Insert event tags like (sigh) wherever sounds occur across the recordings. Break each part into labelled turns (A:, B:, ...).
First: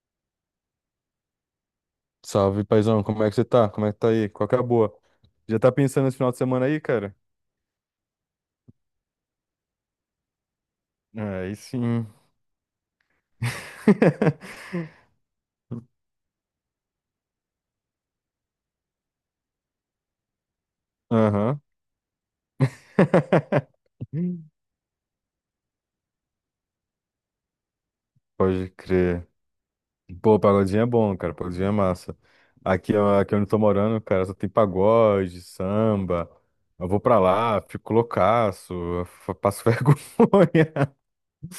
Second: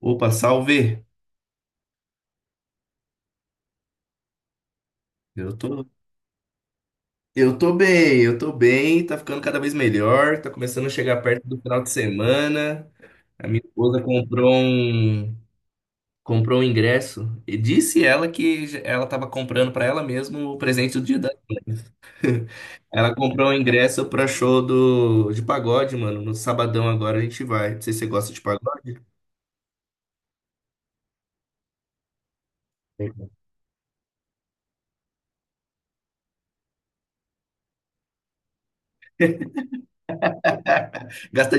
A: Opa, salve!
B: Salve, paizão, como é que você tá? Como é que tá aí? Qual que é a boa?
A: Eu
B: Já tá
A: tô,
B: pensando nesse final de semana aí, cara?
A: eu tô bem, eu tô bem, tá ficando cada vez melhor, tá começando a chegar
B: Ah,
A: perto
B: aí
A: do final de
B: sim.
A: semana. A minha esposa comprou
B: (laughs)
A: um, comprou um ingresso e disse ela que ela tava comprando pra ela mesma o presente do Dia das
B: Aham.
A: Mães. (laughs) Ela comprou um ingresso pra show
B: (laughs)
A: de pagode, mano. No sabadão agora a gente vai. Não sei se você gosta de
B: Pode
A: pagode.
B: crer. Pô, pagodinho é bom, cara. Pagodinho é massa. Aqui, ó, aqui onde eu tô morando, cara, só tem pagode, samba. Eu vou pra lá, fico loucaço, passo (laughs) vergonha.
A: Gasta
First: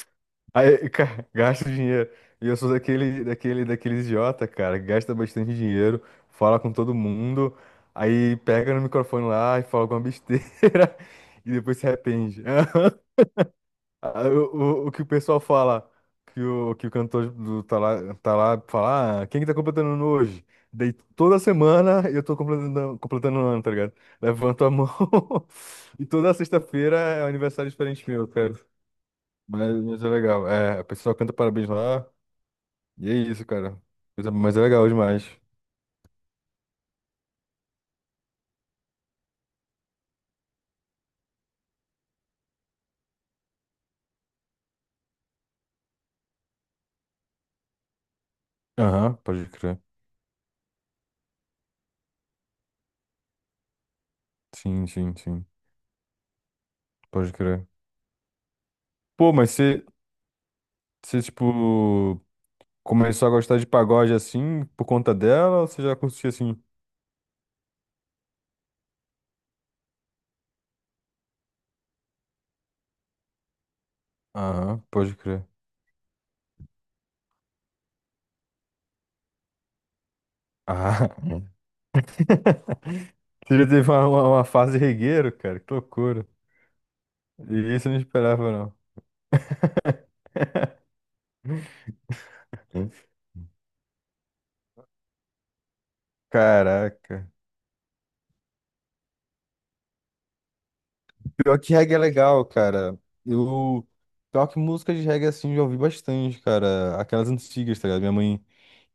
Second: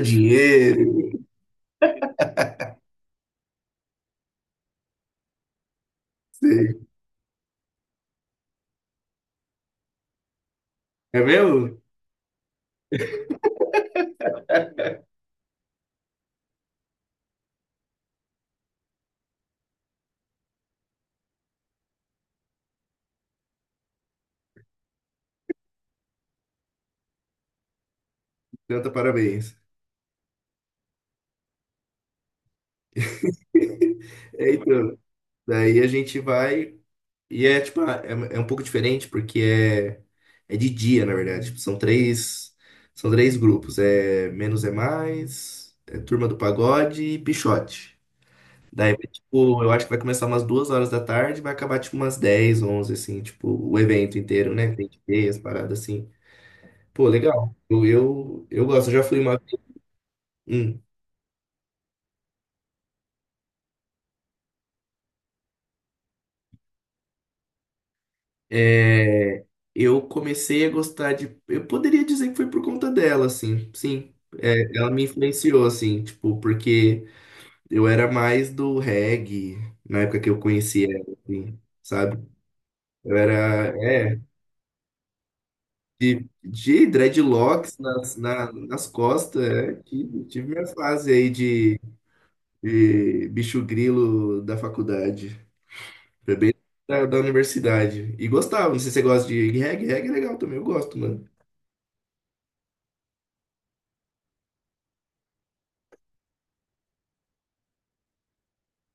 B: Aí,
A: dinheiro,
B: cara, (laughs) gasta dinheiro. E eu sou daquele idiota, cara, que gasta bastante dinheiro, fala com
A: sei.
B: todo mundo, aí pega no microfone lá e fala alguma besteira
A: É
B: (laughs) e
A: mesmo?
B: depois se arrepende. (laughs) Ah. O que o pessoal fala, que o cantor do, tá lá, fala: ah, quem que tá completando ano hoje? Daí toda semana eu tô completando ano, tá ligado? Levanto a mão (laughs) e toda sexta-feira é um aniversário diferente meu, cara.
A: Então, tá, parabéns.
B: Mas é legal. É, a pessoa canta parabéns lá. E é isso, cara.
A: (laughs)
B: Mas é,
A: É,
B: mas é legal
A: então,
B: demais.
A: daí a gente vai. E é tipo, ah, é um pouco diferente porque é de dia, na verdade. Tipo, são três grupos. É Menos é Mais, é Turma do Pagode e Pixote. Daí,
B: Aham, pode
A: tipo, eu
B: crer.
A: acho que vai começar umas 2 horas da tarde, vai acabar tipo umas 10 11 assim, tipo, o evento inteiro, né?
B: Sim,
A: Tem que
B: sim,
A: ter as
B: sim.
A: paradas assim. Pô,
B: Pode
A: legal.
B: crer.
A: Eu gosto, eu já fui
B: Pô,
A: uma.
B: mas você, tipo, começou a gostar de pagode assim por conta dela ou você já curtia assim?
A: É, eu comecei a gostar de. Eu poderia dizer que foi por conta dela, assim, sim. É,
B: Aham,
A: ela me
B: pode crer.
A: influenciou, assim, tipo, porque eu era mais do reggae na época que eu conheci ela,
B: Ah, (laughs)
A: assim, sabe? Eu
B: você já
A: era,
B: teve uma,
A: é,
B: uma, uma fase regueiro, cara? Que loucura.
A: de
B: E
A: dreadlocks
B: isso eu não
A: nas, na-
B: esperava, não.
A: nas costas, é, tive minha fase aí
B: Hum.
A: de bicho grilo da faculdade, foi bem da
B: Caraca.
A: universidade. E gostava, não sei se você gosta de reggae. Reggae é legal também, eu gosto, mano.
B: Pior que reggae é legal, cara. Eu. Pior que música de reggae, assim, eu já ouvi bastante, cara. Aquelas antigas, tá ligado? Minha mãe,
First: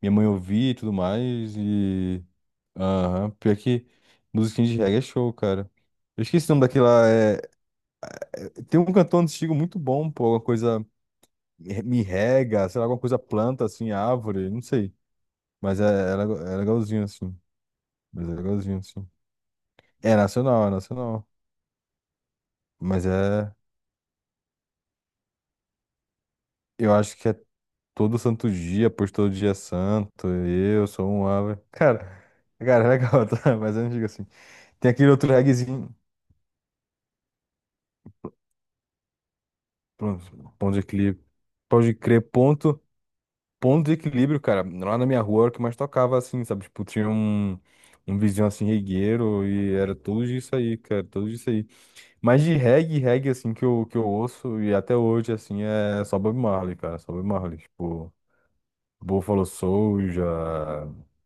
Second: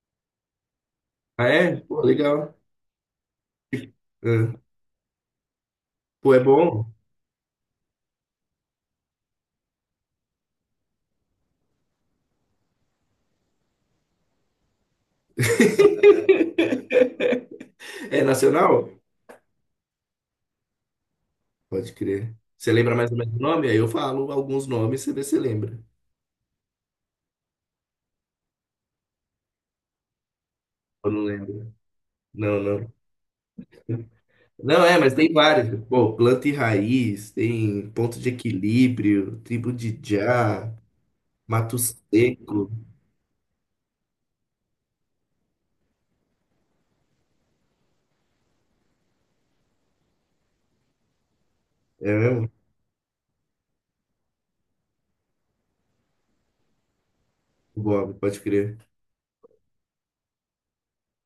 B: minha mãe ouvia e tudo
A: Ah,
B: mais.
A: é? Pô,
B: E.
A: legal.
B: Aham. Pior que
A: É.
B: musiquinha de reggae é show, cara. Eu
A: Pô, é
B: esqueci o nome
A: bom.
B: daquela. É... Tem um cantor antigo muito bom, pô. Alguma coisa. Me rega, sei lá, alguma coisa planta, assim, árvore, não sei. Mas é legalzinho, assim.
A: É
B: Mas é legalzinho,
A: nacional?
B: assim. É nacional, é nacional.
A: Pode crer. Você lembra
B: Mas
A: mais ou menos o
B: é.
A: nome? Aí eu falo alguns nomes, você vê se lembra.
B: Eu acho que é. Todo santo dia, por todo dia santo, eu sou
A: Eu não
B: um ave.
A: lembro.
B: Cara,
A: Não,
B: cara, é
A: não.
B: legal, (laughs) tá? Mas eu não digo assim.
A: Não,
B: Tem
A: é,
B: aquele
A: mas
B: outro
A: tem vários.
B: reggaezinho.
A: Pô, Planta e Raiz, tem Ponto de Equilíbrio, Tribo de
B: Pronto,
A: Já,
B: ponto de equilíbrio.
A: Mato
B: Pode crer,
A: Seco.
B: ponto de equilíbrio, cara. Lá na minha rua era o que mais tocava, assim, sabe? Tipo, tinha um vizinho assim, regueiro, e era tudo isso aí, cara, tudo isso aí.
A: É
B: Mas
A: mesmo?
B: de reggae, reggae, assim, que eu ouço, e até hoje, assim, é só Bob Marley, cara, só Bob Marley. Tipo,
A: Bob, pode crer.
B: Buffalo Soldier,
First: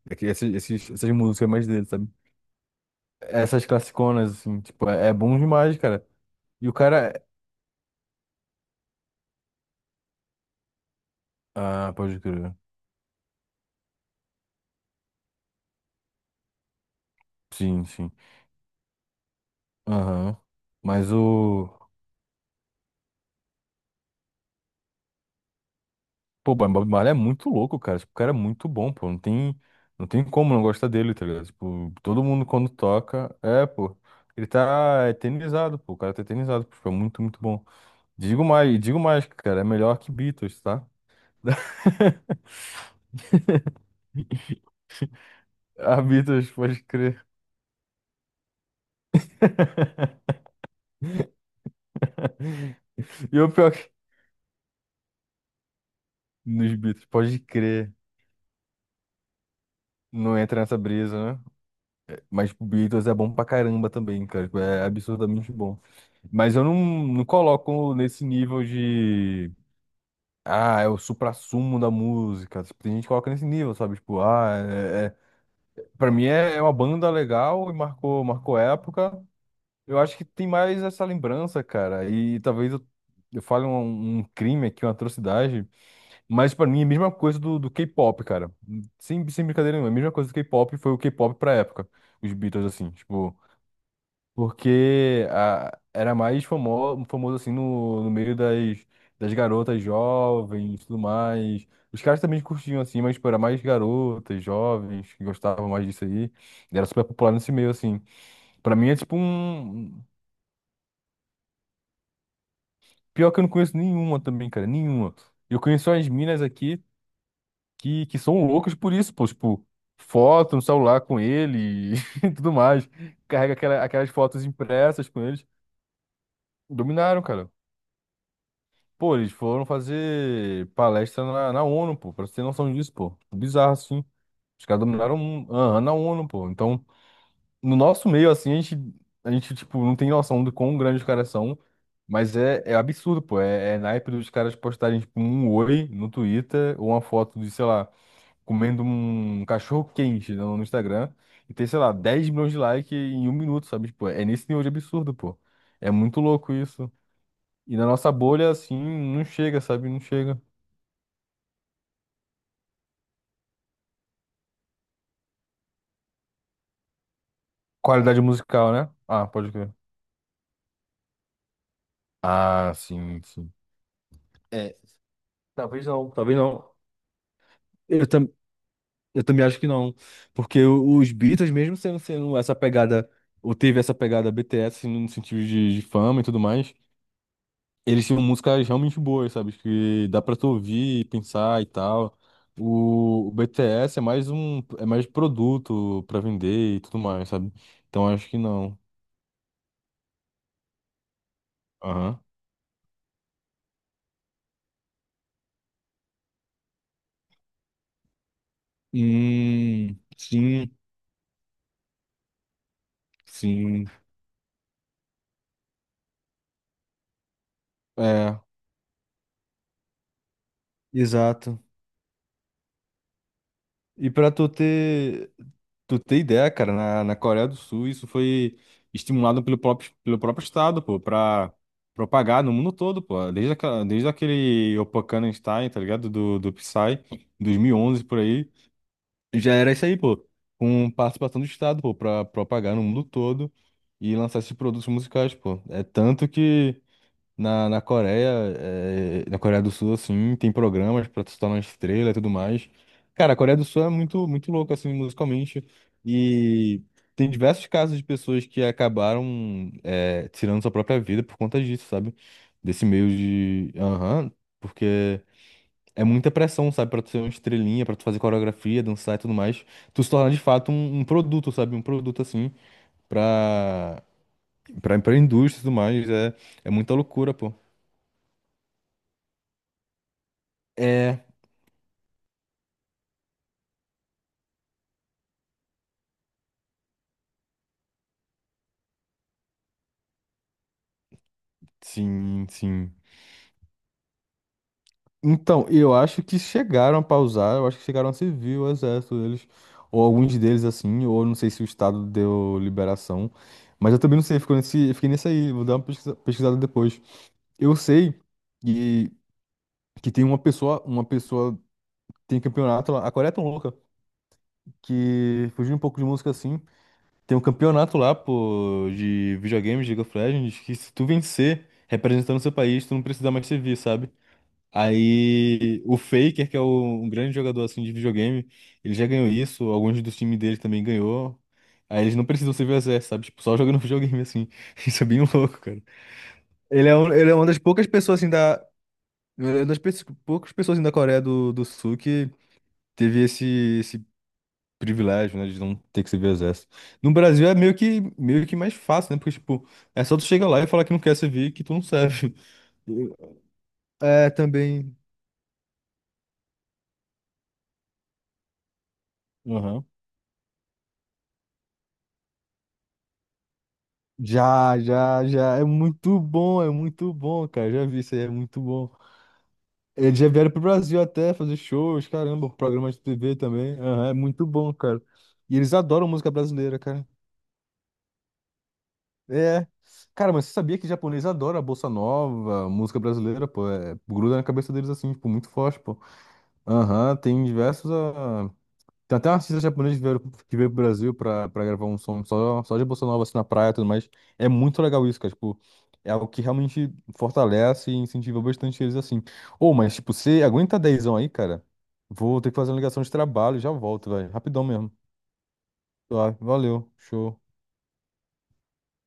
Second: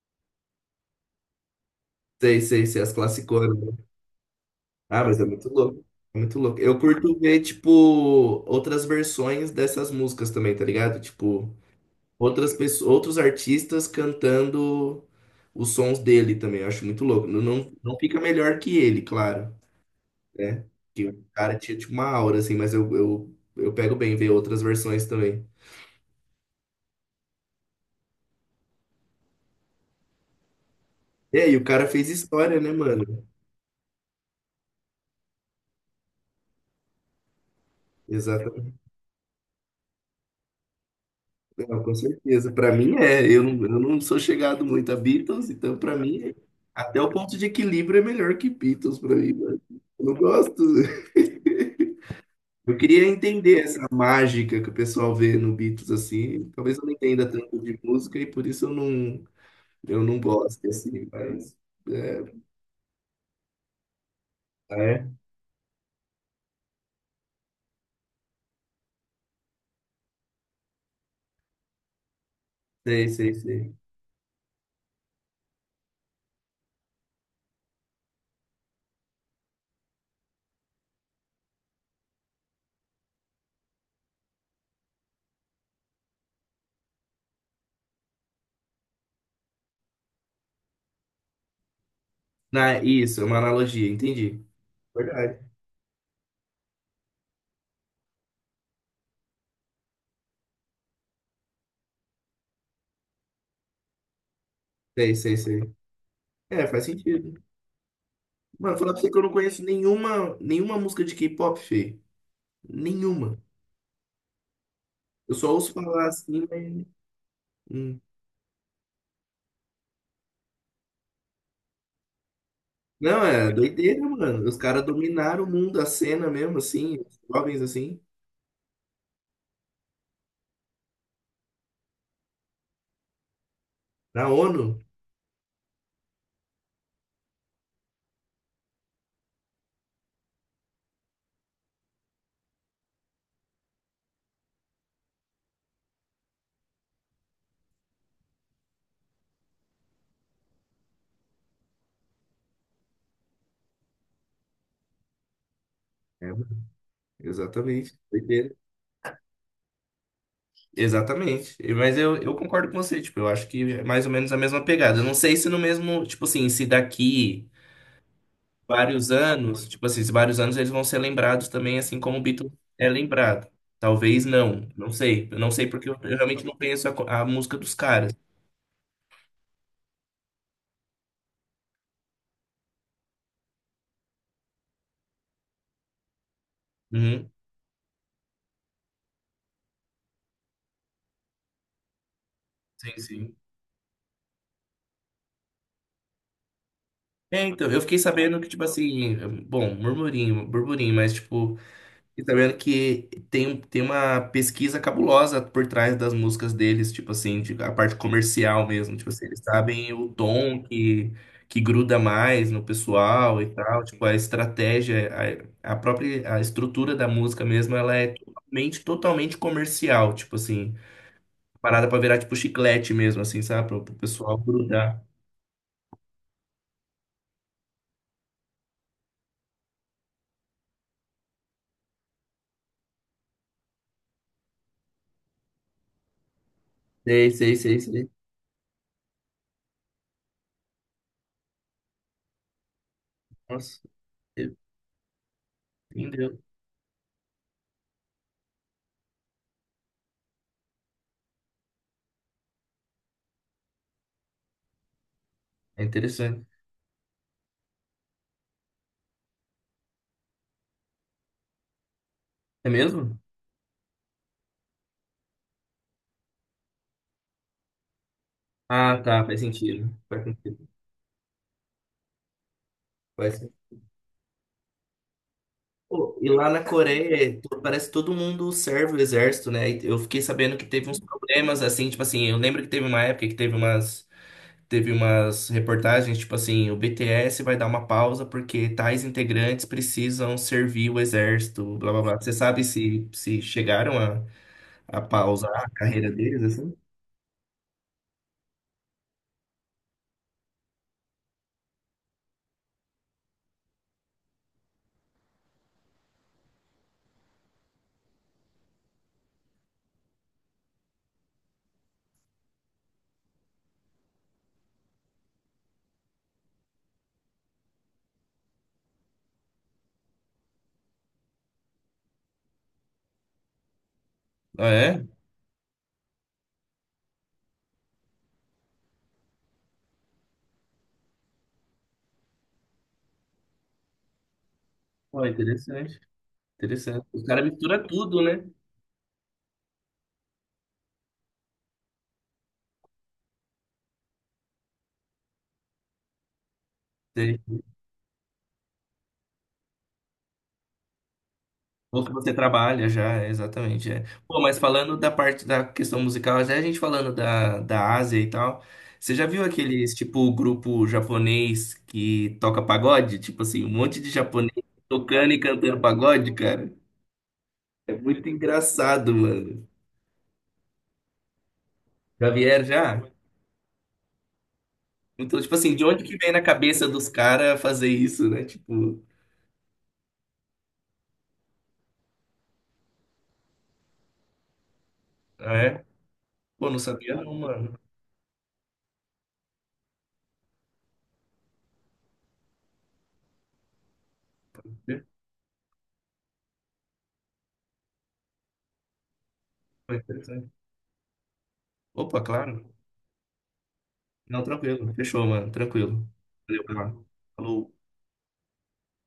B: é que essas músicas mais dele, sabe?
A: Sei, sei, sei, as classiconas,
B: Essas
A: né?
B: classiconas, assim, tipo,
A: Ah,
B: é
A: mas é
B: bom
A: muito
B: demais,
A: louco.
B: cara.
A: É muito louco.
B: E o
A: Eu
B: cara
A: curto
B: é.
A: ver, tipo, outras versões dessas músicas também, tá ligado? Tipo,
B: Ah, pode
A: outras
B: crer.
A: pessoas, outros artistas cantando os sons dele também. Eu acho muito louco. Não, não,
B: Sim,
A: não
B: sim.
A: fica melhor que ele, claro,
B: Aham.
A: né? Que
B: Mas
A: o cara
B: o.
A: tinha tipo uma aura assim, mas eu pego bem ver outras versões também.
B: Pô, o Bob Marley é muito louco, cara. Tipo, o cara é muito bom, pô. Não tem como não gostar dele, tá ligado?
A: É, e o cara
B: Tipo,
A: fez
B: todo mundo
A: história,
B: quando
A: né, mano?
B: toca. É, pô. Ele tá eternizado, pô. O cara tá eternizado, pô. Tipo, é muito, muito bom.
A: Exatamente.
B: Digo mais, cara. É melhor que Beatles, tá?
A: Não, com
B: (laughs)
A: certeza. Pra mim é. Eu não sou chegado muito a Beatles, então pra
B: Ah,
A: mim é
B: Beatles, pode
A: até o
B: crer.
A: Ponto de Equilíbrio é melhor que Beatles pra mim, mano.
B: (laughs)
A: Eu não gosto. (laughs) Eu queria
B: E o
A: entender
B: pior
A: essa
B: que.
A: mágica que o pessoal vê no Beatles assim.
B: Nos
A: Talvez eu não
B: Beatles,
A: entenda
B: pode
A: tanto de
B: crer.
A: música e por isso eu não
B: Não entra
A: gosto
B: nessa
A: assim,
B: brisa,
A: mas
B: né?
A: é.
B: Mas tipo, Beatles é bom pra caramba também, cara. Tipo,
A: Ah,
B: é
A: é?
B: absurdamente bom. Mas eu não coloco nesse nível de. Ah, é o suprassumo da música. Tipo, tem gente
A: Sei,
B: que coloca
A: sei,
B: nesse nível,
A: sei.
B: sabe? Tipo, ah, é... Pra mim é uma banda legal e marcou época. Eu acho que tem mais essa lembrança, cara. E talvez eu fale um crime aqui, uma atrocidade. Mas pra mim é a mesma coisa do K-pop, cara. Sem brincadeira nenhuma, é a mesma coisa do K-pop, foi o K-pop pra época. Os Beatles,
A: Na,
B: assim,
A: isso, é uma
B: tipo.
A: analogia, entendi.
B: Porque
A: Verdade.
B: a, era mais famoso, famoso assim, no meio das garotas jovens e tudo mais. Os caras também curtiam, assim, mas, tipo, era mais garotas, jovens,
A: Sei,
B: que
A: sei,
B: gostavam
A: sei.
B: mais disso aí.
A: É,
B: E
A: faz
B: era super popular
A: sentido.
B: nesse meio, assim. Pra
A: Mano,
B: mim
A: falar
B: é,
A: pra você
B: tipo,
A: que eu não conheço
B: um...
A: nenhuma música de K-pop, Fê.
B: Pior que
A: Nenhuma.
B: eu não conheço nenhuma também, cara, nenhuma.
A: Eu só
B: Eu
A: ouço
B: conheço
A: falar
B: as minas
A: assim,
B: aqui
A: mas. Hum.
B: que são loucas por isso, pô, tipo, foto no celular com ele (laughs) e tudo mais.
A: Não, é
B: Carrega
A: doideira,
B: aquelas fotos
A: mano. Os caras
B: impressas com
A: dominaram
B: eles.
A: o mundo, a cena mesmo assim, os
B: Dominaram, cara.
A: jovens assim,
B: Pô, eles foram fazer palestra na ONU, pô, pra você ter noção disso, pô. Bizarro, assim.
A: na
B: Os caras
A: ONU.
B: dominaram o mundo. Aham, na ONU, pô. Então, no nosso meio, assim, a gente, tipo, não tem noção do quão grandes os caras são. Mas é absurdo, pô. É naipe dos caras postarem, tipo, um oi no Twitter ou uma foto de, sei lá, comendo um cachorro quente no Instagram e ter, sei lá, 10 milhões de likes em um minuto, sabe? Tipo, é nesse nível de absurdo, pô. É muito louco isso. E na
A: Exatamente.
B: nossa bolha,
A: Doideira.
B: assim, não chega, sabe? Não chega.
A: Exatamente. E, mas eu concordo com você, tipo, eu acho que é mais ou menos a mesma pegada. Eu não sei se no mesmo, tipo assim, se daqui
B: Qualidade musical, né?
A: vários
B: Ah, pode
A: anos,
B: crer.
A: tipo assim, se vários anos eles vão ser lembrados também, assim como o Beatles
B: Ah,
A: é
B: sim,
A: lembrado.
B: sim.
A: Talvez não,
B: É,
A: não sei. Eu não sei
B: talvez
A: porque
B: não,
A: eu
B: talvez
A: realmente não
B: não.
A: conheço a, co- a música dos
B: Eu,
A: caras.
B: tam, eu também acho que não. Porque os Beatles, mesmo sendo essa pegada, ou teve essa pegada BTS assim, no sentido de fama e tudo mais.
A: Uhum.
B: Eles tinham músicas realmente boas, sabe? Que dá pra tu ouvir, e pensar e tal.
A: Sim,
B: O
A: sim.
B: BTS é mais um, é mais produto pra vender e tudo mais,
A: É,
B: sabe?
A: então, eu fiquei
B: Então acho que
A: sabendo que, tipo
B: não.
A: assim, bom, murmurinho, burburinho, mas, tipo,
B: Aham.
A: e sabendo que tem, tem uma pesquisa cabulosa por trás das músicas deles, tipo assim, de a parte comercial mesmo, tipo assim, eles sabem o tom
B: Sim,
A: que gruda mais no pessoal e tal,
B: sim.
A: tipo, a estratégia, a própria, a estrutura da música mesmo, ela é
B: É,
A: totalmente, totalmente comercial, tipo assim,
B: exato.
A: parada pra virar tipo chiclete mesmo, assim, sabe, pro, pro
B: E pra
A: pessoal
B: tu
A: grudar.
B: ter. Tu tem ideia, cara, na Coreia do Sul isso foi estimulado pelo próprio Estado, pô, pra propagar no mundo todo, pô. Desde aquele Oppanheimerstein, tá ligado? Do Psy, em
A: Sei, sei, sei,
B: 2011
A: sei.
B: por aí. Já era isso aí, pô. Com participação do Estado, pô, pra propagar no mundo todo
A: Nossa,
B: e lançar esses produtos musicais, pô. É tanto
A: entendeu?
B: que na Coreia, na Coreia do Sul, assim, tem programas pra se tornar uma estrela e tudo mais. Cara, a Coreia do Sul é muito, muito louca, assim, musicalmente.
A: É interessante.
B: E tem diversos casos de pessoas que acabaram, tirando sua própria vida por conta disso, sabe?
A: É
B: Desse meio
A: mesmo?
B: de. Aham, porque é muita pressão, sabe? Pra tu ser uma estrelinha, pra tu fazer coreografia,
A: Ah,
B: dançar e
A: tá,
B: tudo
A: faz
B: mais.
A: sentido.
B: Tu se
A: Faz
B: tornar de
A: sentido.
B: fato um produto, sabe? Um produto, assim,
A: Faz sentido.
B: pra, pra indústria e tudo mais.
A: Pô, e
B: É,
A: lá na
B: é muita loucura,
A: Coreia,
B: pô.
A: to- parece que todo mundo serve o exército, né? E eu fiquei sabendo que teve uns
B: É.
A: problemas, assim, tipo assim, eu lembro que teve uma época que teve umas, reportagens, tipo assim, o BTS vai dar uma pausa porque tais integrantes precisam servir o exército, blá blá blá. Você
B: Sim,
A: sabe
B: sim.
A: se, chegaram a pausar
B: Então,
A: a
B: eu
A: carreira
B: acho que
A: deles, assim?
B: chegaram a pausar, eu acho que chegaram a servir o exército deles, ou alguns deles assim, ou não sei se o Estado deu liberação, mas eu também não sei, fiquei nesse aí, vou dar uma pesquisada depois. Eu sei que, que tem uma pessoa tem campeonato lá, a Coreia é tão louca, que fugiu um pouco de música assim, tem um campeonato lá, pô, de videogames, de League of Legends, que se tu vencer representando o seu país, tu não precisa mais servir, sabe?
A: Ah, é?
B: Aí o Faker, que é um grande jogador assim de videogame, ele já ganhou isso, alguns dos times dele também ganhou. Aí eles não precisam ser VSS, sabe? Tipo, só jogando videogame assim. (laughs) Isso é bem
A: Ó,
B: louco, cara.
A: interessante,
B: Ele é,
A: interessante.
B: um-
A: Os
B: ele é
A: caras
B: uma das
A: misturam
B: poucas pessoas
A: tudo,
B: assim
A: né?
B: da é uma das pe- poucas pessoas assim, da Coreia do Sul que teve esse privilégio, né, de não ter que ser VSS. No Brasil é meio que mais fácil, né? Porque tipo, é só tu chegar lá e falar que não quer servir, que tu não
A: Ou que você
B: serve. (laughs)
A: trabalha já, é, exatamente. É.
B: É,
A: Pô, mas
B: também.
A: falando da parte da questão musical, até a gente falando da Ásia e tal, você já viu aqueles, tipo, grupo japonês que toca pagode? Tipo assim, um monte de japonês
B: Já, já,
A: tocando e
B: já.
A: cantando pagode,
B: É
A: cara.
B: muito bom, cara. Já
A: É
B: vi isso aí, é
A: muito
B: muito bom.
A: engraçado, mano.
B: Eles já vieram pro Brasil até fazer shows,
A: Já
B: caramba,
A: vieram
B: programas
A: já?
B: de TV também. Aham, é muito bom, cara.
A: Então, tipo
B: E eles
A: assim, de onde
B: adoram
A: que
B: música
A: vem na
B: brasileira,
A: cabeça
B: cara.
A: dos caras fazer isso, né? Tipo,
B: É. Cara, mas você sabia que japonês adora a bossa nova, música brasileira, pô? É, gruda na cabeça deles assim, tipo, muito
A: ah,
B: forte,
A: é?
B: pô.
A: Pô, não
B: Aham,
A: sabia não,
B: tem
A: mano.
B: diversos. Tem até um artista japonês que veio pro Brasil pra gravar um som só de bossa nova, assim, na praia e tudo mais. É muito legal isso, cara. Tipo, é algo que realmente fortalece e incentiva bastante eles, assim. Ô, mas,
A: Foi
B: tipo, você
A: interessante.
B: aguenta dezão aí, cara?
A: Opa,
B: Vou ter que
A: claro.
B: fazer uma ligação de trabalho, já volto, velho.
A: Não,
B: Rapidão mesmo.
A: tranquilo. Fechou, mano. Tranquilo.
B: Tá,
A: Valeu,
B: valeu,
A: cara.
B: show.
A: Falou.